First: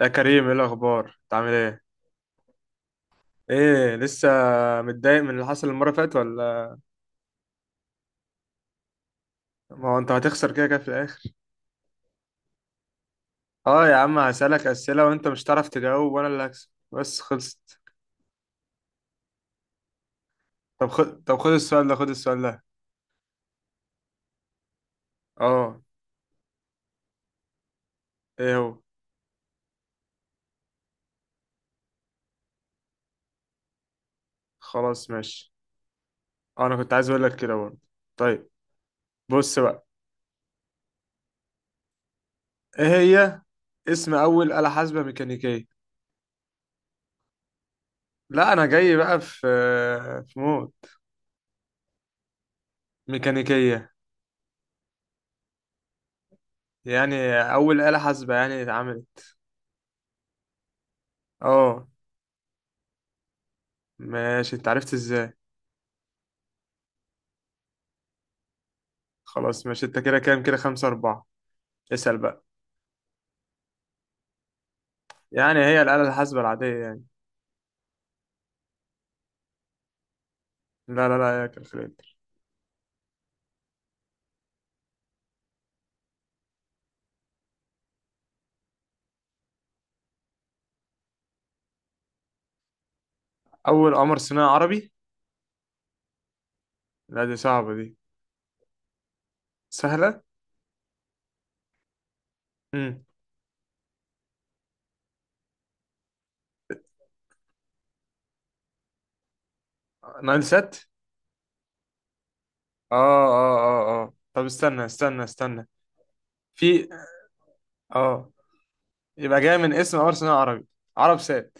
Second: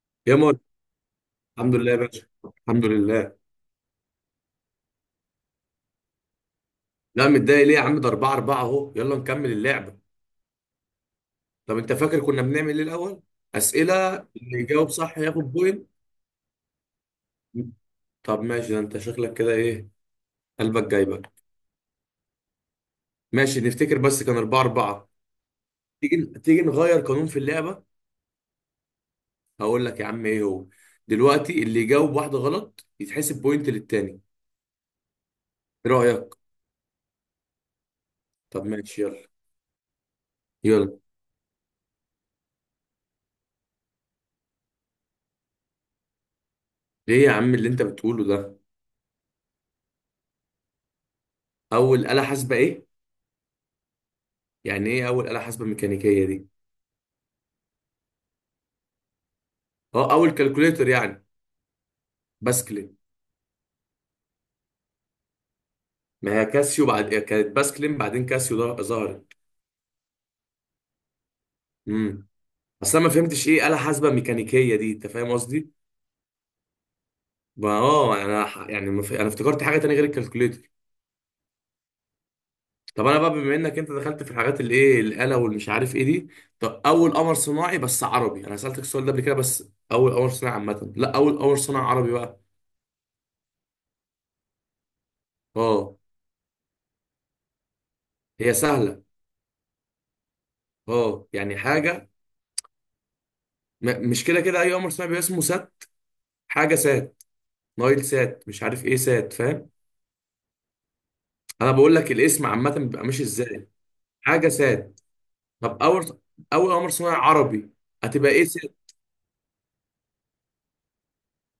يا يا كريم ايه مول، الاخبار؟ انت عامل الحمد ايه؟ لله يا باشا. الحمد لله. ايه لسه متضايق من اللي حصل المره اللي فاتت ولا؟ لا، متضايق ليه يا عم؟ ده 4 4 اهو، يلا نكمل ما هو اللعبه. انت هتخسر كده كده في الاخر. طب انت فاكر كنا بنعمل ايه الاول؟ اه يا اسئله، عم اللي هسألك يجاوب اسئله صح وانت مش ياخد هتعرف بوينت. تجاوب وانا اللي هكسب. بس خلصت. طب ماشي، ده انت شكلك كده، ايه قلبك طب خد، جايبك. طب خد السؤال ده خد السؤال ده. ماشي، نفتكر بس كان 4 4. اه. تيجي تيجي نغير قانون في اللعبه. ايه هو؟ هقول لك يا عم ايه هو. دلوقتي اللي يجاوب واحده غلط يتحسب بوينت للتاني. خلاص ماشي. ايه رايك؟ انا كنت عايز اقول لك كده برضه. طيب. طب ماشي، يلا بص بقى. يلا. ايه هي؟ اسم اول آلة حاسبة ميكانيكية. ايه يا عم اللي انت بتقوله لا ده؟ انا جاي بقى في، في مود. اول آلة حاسبة ايه؟ ميكانيكية. يعني ايه اول آلة حاسبة ميكانيكية دي؟ يعني اول آلة حاسبة يعني اتعملت. اه، اول كالكوليتر يعني. اه. باسكلين. ماشي، انت عرفت ازاي؟ ما هي كاسيو، بعد كانت باسكلين بعدين كاسيو ده ظهرت. خلاص ماشي، انت كده كام؟ كده خمسة أربعة. اسأل امم. بقى. بس انا ما فهمتش ايه آلة حاسبة ميكانيكية دي، انت فاهم يعني قصدي؟ هي الآلة الحاسبة العادية يعني. ما- اه انا ح- يعني ما ف- انا افتكرت حاجة تانية غير الكالكوليتر. لا يا كالكوليتر. طب انا بقى بما انك انت دخلت في الحاجات اللي ايه الآلة والمش عارف ايه دي. طب اول قمر صناعي بس عربي، انا سألتك السؤال ده قبل كده، بس اول قمر صناعي عامة، لا، اول قمر صناعي عربي بقى. أول قمر صناعي عربي. اه، لا دي صعبة دي. هي سهلة. سهلة. اه يعني حاجة. امم. مش كده كده اي قمر صناعي بيبقى اسمه سات. حاجة سات، نايل سات، مش عارف ايه سات، فاهم؟ نايل سات. انا بقول لك الاسم عامه اه بيبقى ماشي اه ازاي. اه اه طب حاجه سات. استنى طب اول في. قمر صناعي عربي، اه. هتبقى ايه سات؟ يبقى جاي من اسم قمر صناعي عربي. عرب سات.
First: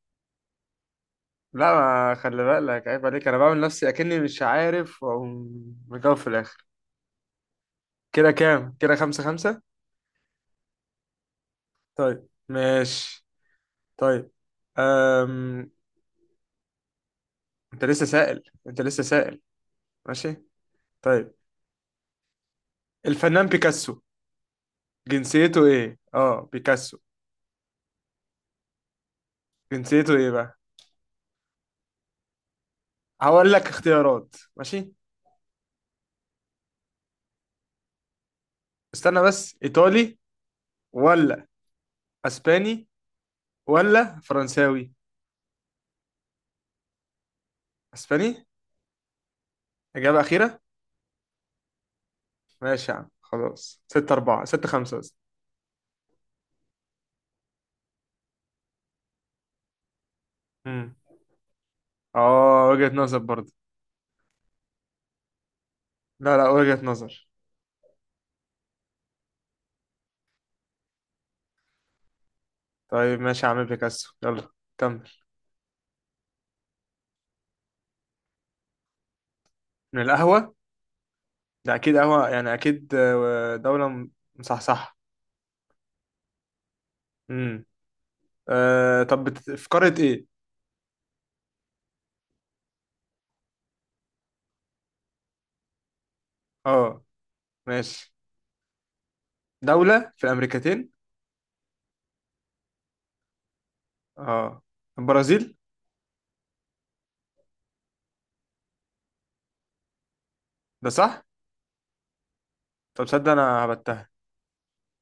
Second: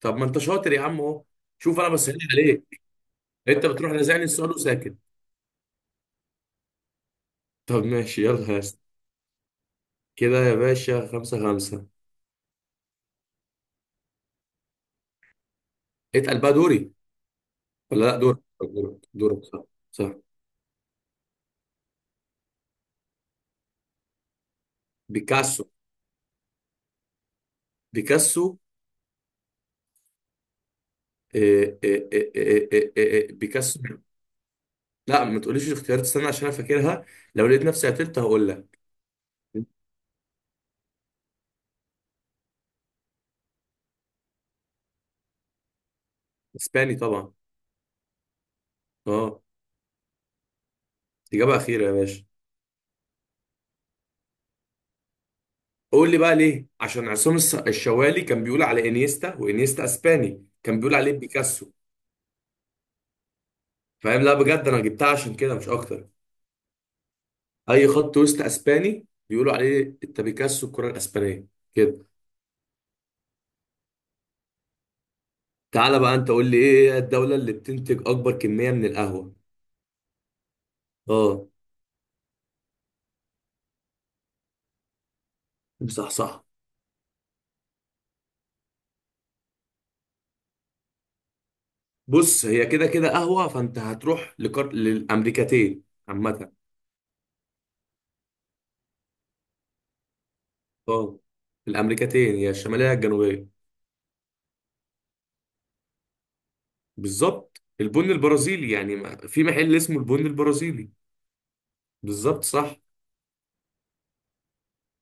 طب ما انت شاطر يا عم اهو. لا شوف، انا ما بسهل خلي عليك، بالك، عيب عليك. أنا بعمل انت نفسي بتروح أكني لازعني مش السؤال وساكت. عارف وأقوم مجاوب في الآخر. طب ماشي كده يلا يا كام؟ اسطى. كده خمسة خمسة. كده يا باشا، خمسة خمسة. طيب ماشي. طيب. أم... اتقل بقى، دوري. انت ولا لسه لا، دورك، سائل؟ طب انت دورك لسه سائل. دورك صح، صح. ماشي. طيب. الفنان بيكاسو، بيكاسو جنسيته ايه؟ اه بيكاسو، بيكاسو. جنسيته ايه بقى؟ إيه إيه إيه إيه إيه إيه هقول لك بيكاسو اختيارات، ماشي. لا، ما تقوليش الاختيارات، استنى عشان انا فاكرها. لو لقيت نفسي قتلت هقول لك. استنى بس، ايطالي ولا اسباني ولا فرنساوي؟ اسباني طبعا. اسباني. اه، اجابة اخيرة؟ اجابه اخيره يا باشا. ماشي يا عم خلاص، ستة أربعة، ستة خمسة قصدي. قول لي بقى ليه، عشان عصام الشوالي كان بيقول على انيستا، وانيستا اسباني كان امم. بيقول عليه بيكاسو. اه، وجهة نظر برضه. فاهم؟ لا بجد انا جبتها عشان كده مش اكتر. لا لا، وجهة نظر. اي خط وسط اسباني بيقولوا عليه انت بيكاسو، الكره الاسبانيه كده. طيب ماشي يا عم، بيكاسو. يلا كمل. تعالى بقى انت قول لي، ايه هي الدوله اللي بتنتج اكبر كميه من القهوه؟ من القهوة. اه، ده اكيد قهوة يعني، اكيد دولة م-، مصحصحة. صح صح. امم. آه طب بت... في قارة ايه؟ بص، هي كده كده قهوه، فانت هتروح للامريكتين عامه. اه. ماشي. دولة في الامريكتين. اه. الامريكتين، هي الشماليه يا الجنوبيه؟ اه. البرازيل. بالظبط، البن البرازيلي يعني، في محل اسمه البن ده البرازيلي. صح؟ بالظبط صح. طب تصدق انا هبتها.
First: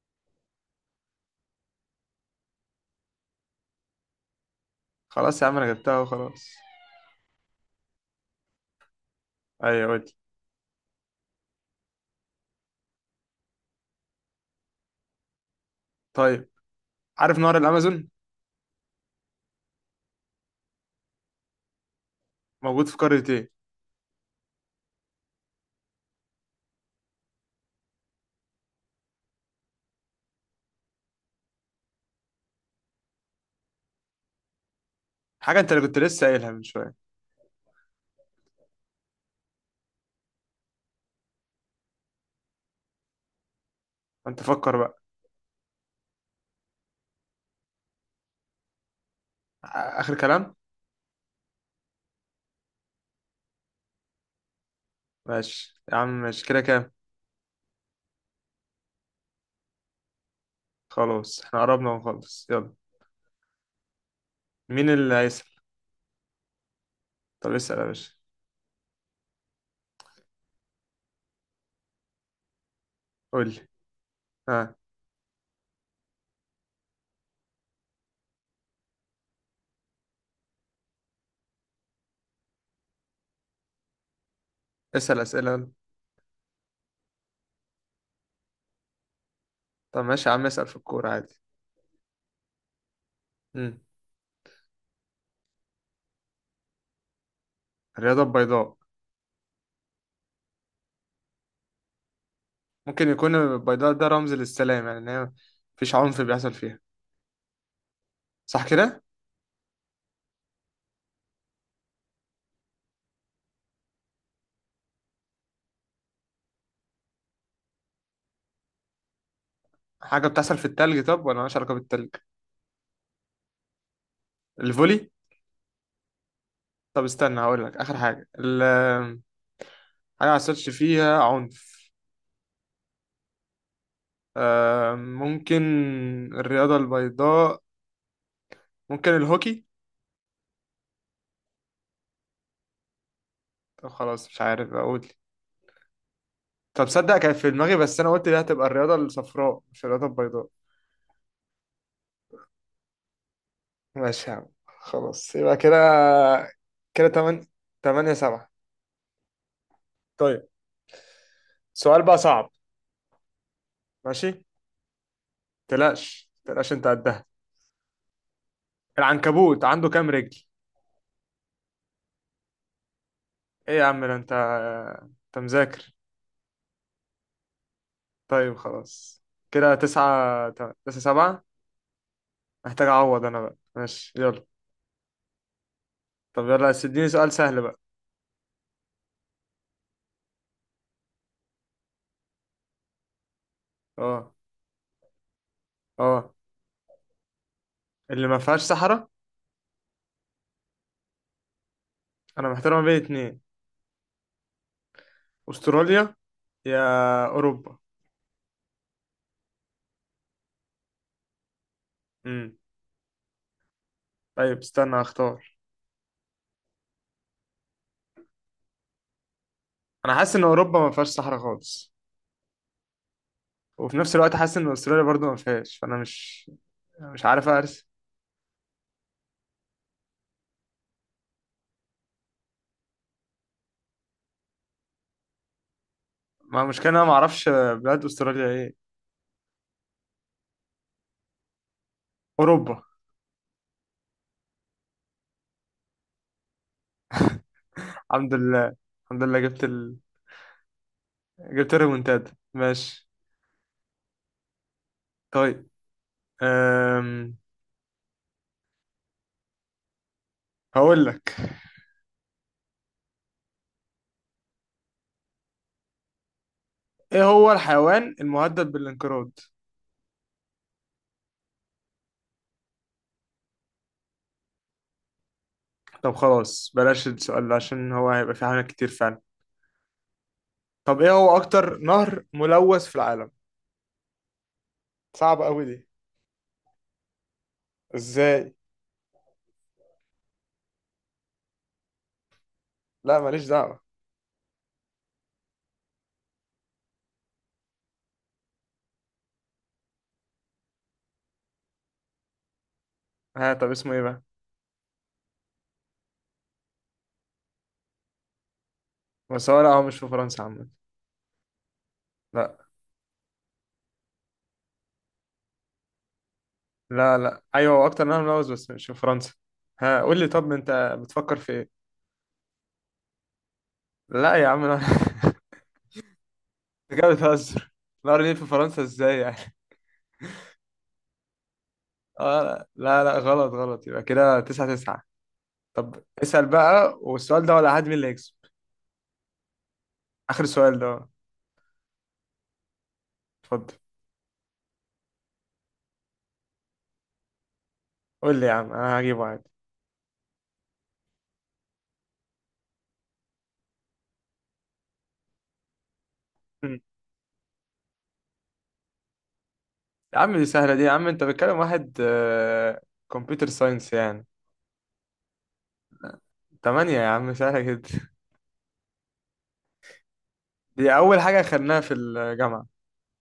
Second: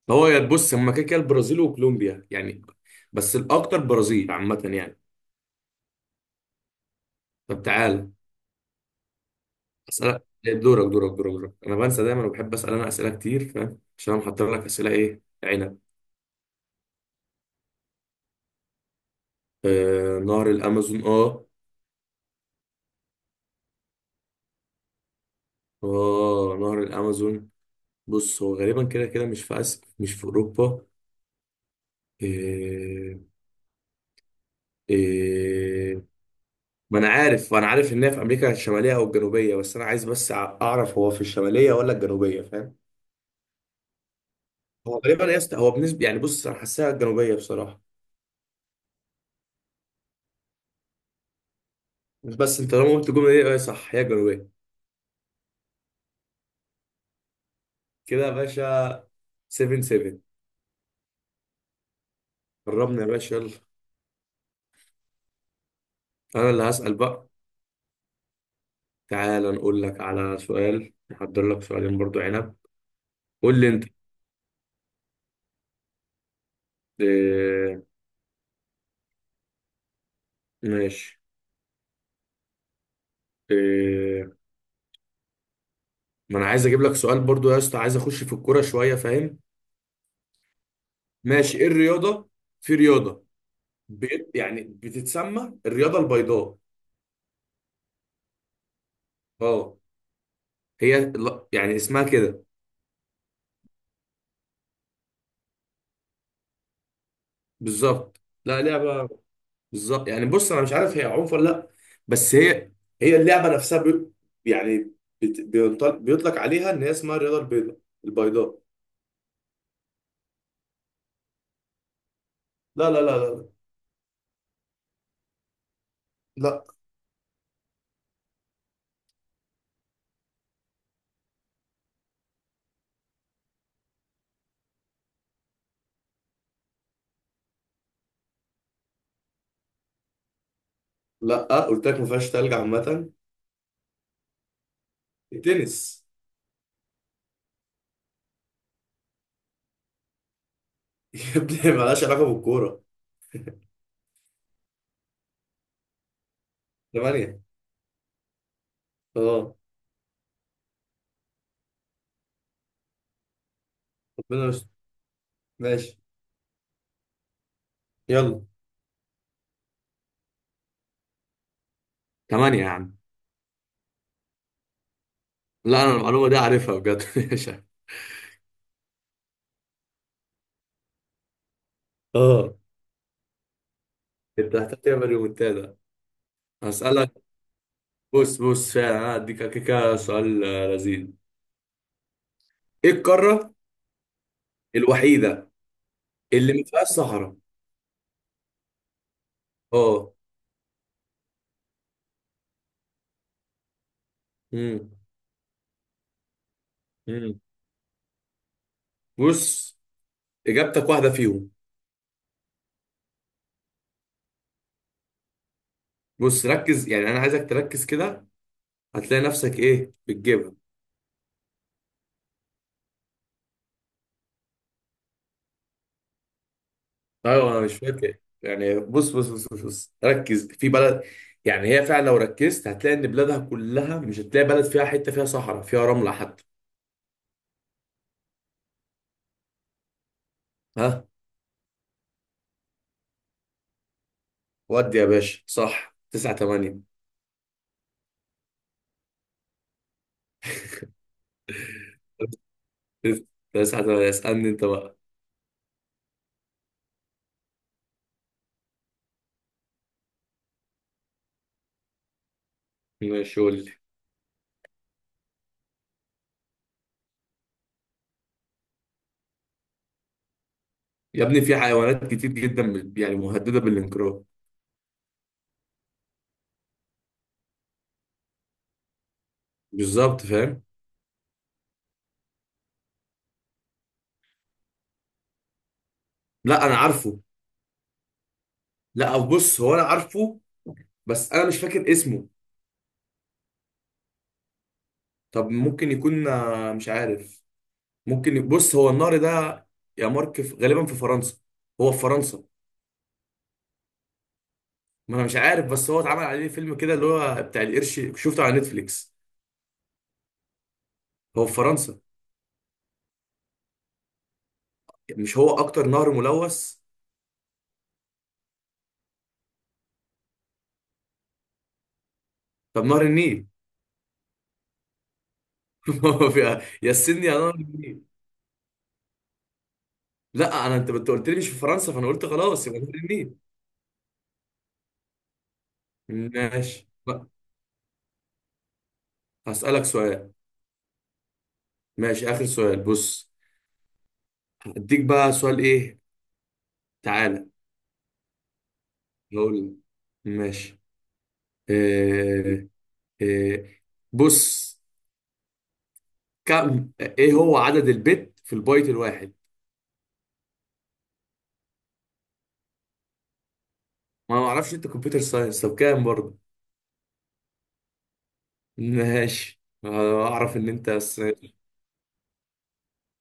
هو يا تبص هما كده كده البرازيل وكولومبيا يعني. بس الاكتر برازيل عامه يعني. خلاص يا عم، انا جبتها وخلاص. طب تعال. ايوه قول. اسالك دورك. انا بنسى دايما وبحب اسال، انا اسئله كتير فاهم، عشان انا محضر لك اسئله، ايه عنب. طيب، عارف نهر الامازون؟ آه، نهر الامازون. اه موجود في قارة ايه؟ اه، نهر الامازون. بص، هو غالبا كده كده مش في اسيا، مش في اوروبا. إيه حاجة انت اللي كنت إيه لسه قايلها من شوية. ما انا عارف، انا عارف ان هي في امريكا الشماليه او الجنوبيه، بس انا عايز بس اعرف هو في الشماليه ولا الجنوبيه، فاهم؟ انت فكر هو بقى. غالبا يا اسطى، هو بالنسبه يعني، بص، انا حاساها الجنوبيه بصراحه. آ-، اخر كلام. مش بس، انت طالما قلت الجمله دي اه صح، هي الجنوبيه. ماشي يا عم، ماشي. كده كام؟ كده يا باشا، 7 7. خلاص احنا قربنا ونخلص، يلا. قربنا يا باشا، يلا. مين اللي هيسأل؟ انا اللي هسال بقى. طب اسأل يا باشا. تعال نقول لك على سؤال، نحضر لك سؤالين برضو، عنب. قول قول لي. لي انت. ها. اه. ماشي. اه. اسأل أسئلة. ما انا عايز اجيب لك سؤال برضو يا اسطى، عايز اخش في الكوره شويه، فاهم؟ طب ماشي يا عم، اسأل في الكورة عادي. ماشي، ايه الرياضه، في رياضه مم. بيت يعني بتتسمى الرياضه البيضاء. الرياضة البيضاء. اه، هي يعني اسمها كده. ممكن يكون البيضاء ده رمز للسلام، يعني إن هي مفيش عنف بيحصل فيها. بالظبط، لا صح كده؟ لعبة. بالظبط يعني، بص، انا مش عارف هي عنف ولا لا. بس هي اللعبه نفسها بي، يعني بيطلق عليها ان هي اسمها الرياضه البيضاء، البيضاء. حاجة بتحصل في التلج؟ طب ولا مالهاش علاقة بالتلج؟ لا لا لا لا الفولي؟ لا طب استنى هقول لك آخر حاجة، ال، حاجة ما حصلش فيها عنف. آه ممكن. الرياضة البيضاء. ممكن الهوكي؟ لا. آه، قلت لك ما فيهاش تلج عامه. طب خلاص مش عارف أقول. التنس. طب صدق، كان في دماغي بس أنا قلت دي هتبقى الرياضة الصفراء مش الرياضة البيضاء. يا ابني مالهاش علاقه بالكوره. ماشي يا عم خلاص، يبقى كده. كده ثمانيه. تمن، تمانية سبعة. اه، طيب. سؤال بقى صعب. ماشي. ربنا مش. ماشي، تلاش انت قدها. يلا. العنكبوت عنده كام رجل؟ ثمانيه يا عم. ايه يا عم، ده انت انت لا انا مذاكر. المعلومه دي عارفها بجد مش عارف. طيب خلاص. كده تسعة تم-، تسعة سبعة. اه. محتاج اعوض انا بقى، ماشي يلا. انت هتحتاج تعمل ريمونتادا. طب يلا، بس اديني هسألك. سؤال سهل بقى. بص فعلا، انا هديك كده سؤال لذيذ. ايه القاره اه. الوحيده اه. اللي ما فيهاش صحراء؟ اللي ما فيهاش صحراء. اه. انا محتار ما بين اتنين. امم. استراليا، يا امم. اوروبا. بص، اجابتك واحده فيهم. امم. طيب استنى اختار. بص ركز، يعني انا عايزك تركز كده. هتلاقي نفسك ايه انا حاسس ان بتجيبها. اوروبا ما فيهاش صحراء خالص، وفي نفس الوقت حاسس ان استراليا برضو ما فيهاش، فانا مش، مش عارف ايوه، انا مش ارسم. فاكر يعني، بص. ركز في بلد. يعني هي فعلا، لو ركزت هتلاقي ان بلادها كلها مش هتلاقي بلد فيها حته فيها صحراء، فيها رمله حتى. ما المشكله إن انا ما اعرفش بلاد استراليا ايه. ها. اوروبا. ودي يا باشا صح، 9 8. الحمد لله. الحمد لله جبت ال...، جبت الريمونتادا، ماشي. 9 8، اسالني انت بقى. طيب. أم... هقول لك. ماشي، قول لي. ايه هو الحيوان المهدد بالانقراض؟ يا ابني في حيوانات كتير جدا يعني مهدده بالانقراض. طب خلاص بلاش السؤال ده، عشان هو هيبقى فيه حاجات كتير فعلا. بالظبط فاهم. طب ايه هو اكتر نهر ملوث في العالم؟ صعب قوي دي. لا انا عارفه. ازاي؟ لا أو بص، هو انا عارفه. بس انا مش فاكر اسمه. لا ماليش دعوة. طب ممكن يكون، مش عارف. ممكن بص، هو النهر ده. يا مارك، غالبا في فرنسا. هو في فرنسا. ها طب اسمه ايه بقى؟ ما انا مش عارف، بس هو اتعمل عليه فيلم كده اللي هو بتاع القرش، شفته على نتفليكس. بس هو، لا هو مش في فرنسا عامة. هو في فرنسا؟ لا مش هو اكتر نهر ملوث؟ لا لا ايوه، هو اكتر منها ملوز بس مش في فرنسا. ها قول لي، طب انت بتفكر في ايه؟ طب نهر النيل. لا يا عم انا هو في- يا انت كده السن يا نهر بتهزر، النيل. نهر النيل في فرنسا ازاي يعني؟ لا، انت قلت لي مش في فرنسا، فانا قلت اه. خلاص يبقى نهر لا لا لا، النيل. غلط غلط، يبقى كده تسعة تسعة. طب اسأل ماشي بقى، بقى. والسؤال ده ولا حد مين اللي هيكسب. هسألك سؤال. اخر سؤال ده. ماشي، آخر سؤال، بص. اتفضل. اديك بقى سؤال ايه. تعالى. قول لي يا عم، انا هجيبه عادي. هقول لك. ماشي. إيه إيه بص مم. ايه هو عدد البت في البايت الواحد؟ يا عم دي سهلة دي، يا عم انت بتكلم واحد كمبيوتر ساينس يعني. ما أنا ما اعرفش، انت كمبيوتر ساينس، طب كام برضه؟ تمانية يا عم، سهلة جدا. ماشي أنا اعرف ان انت، دي اول بس. حاجة خدناها في الجامعة.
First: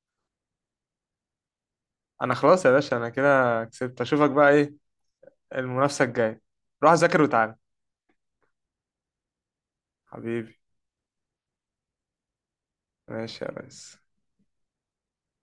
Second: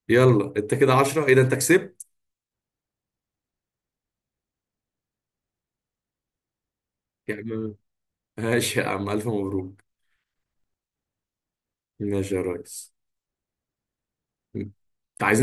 يلا انت كده 10، ايه ده، انت كسبت. انا خلاص يا باشا، انا كده كسبت. اشوفك بقى ايه، المنافسة الجاية. روح ذاكر يا وتعالى. عم. ماشي يا عم، الف مبروك. حبيبي. ماشي يا ريس. ماشي يا ريس. انت عايزين.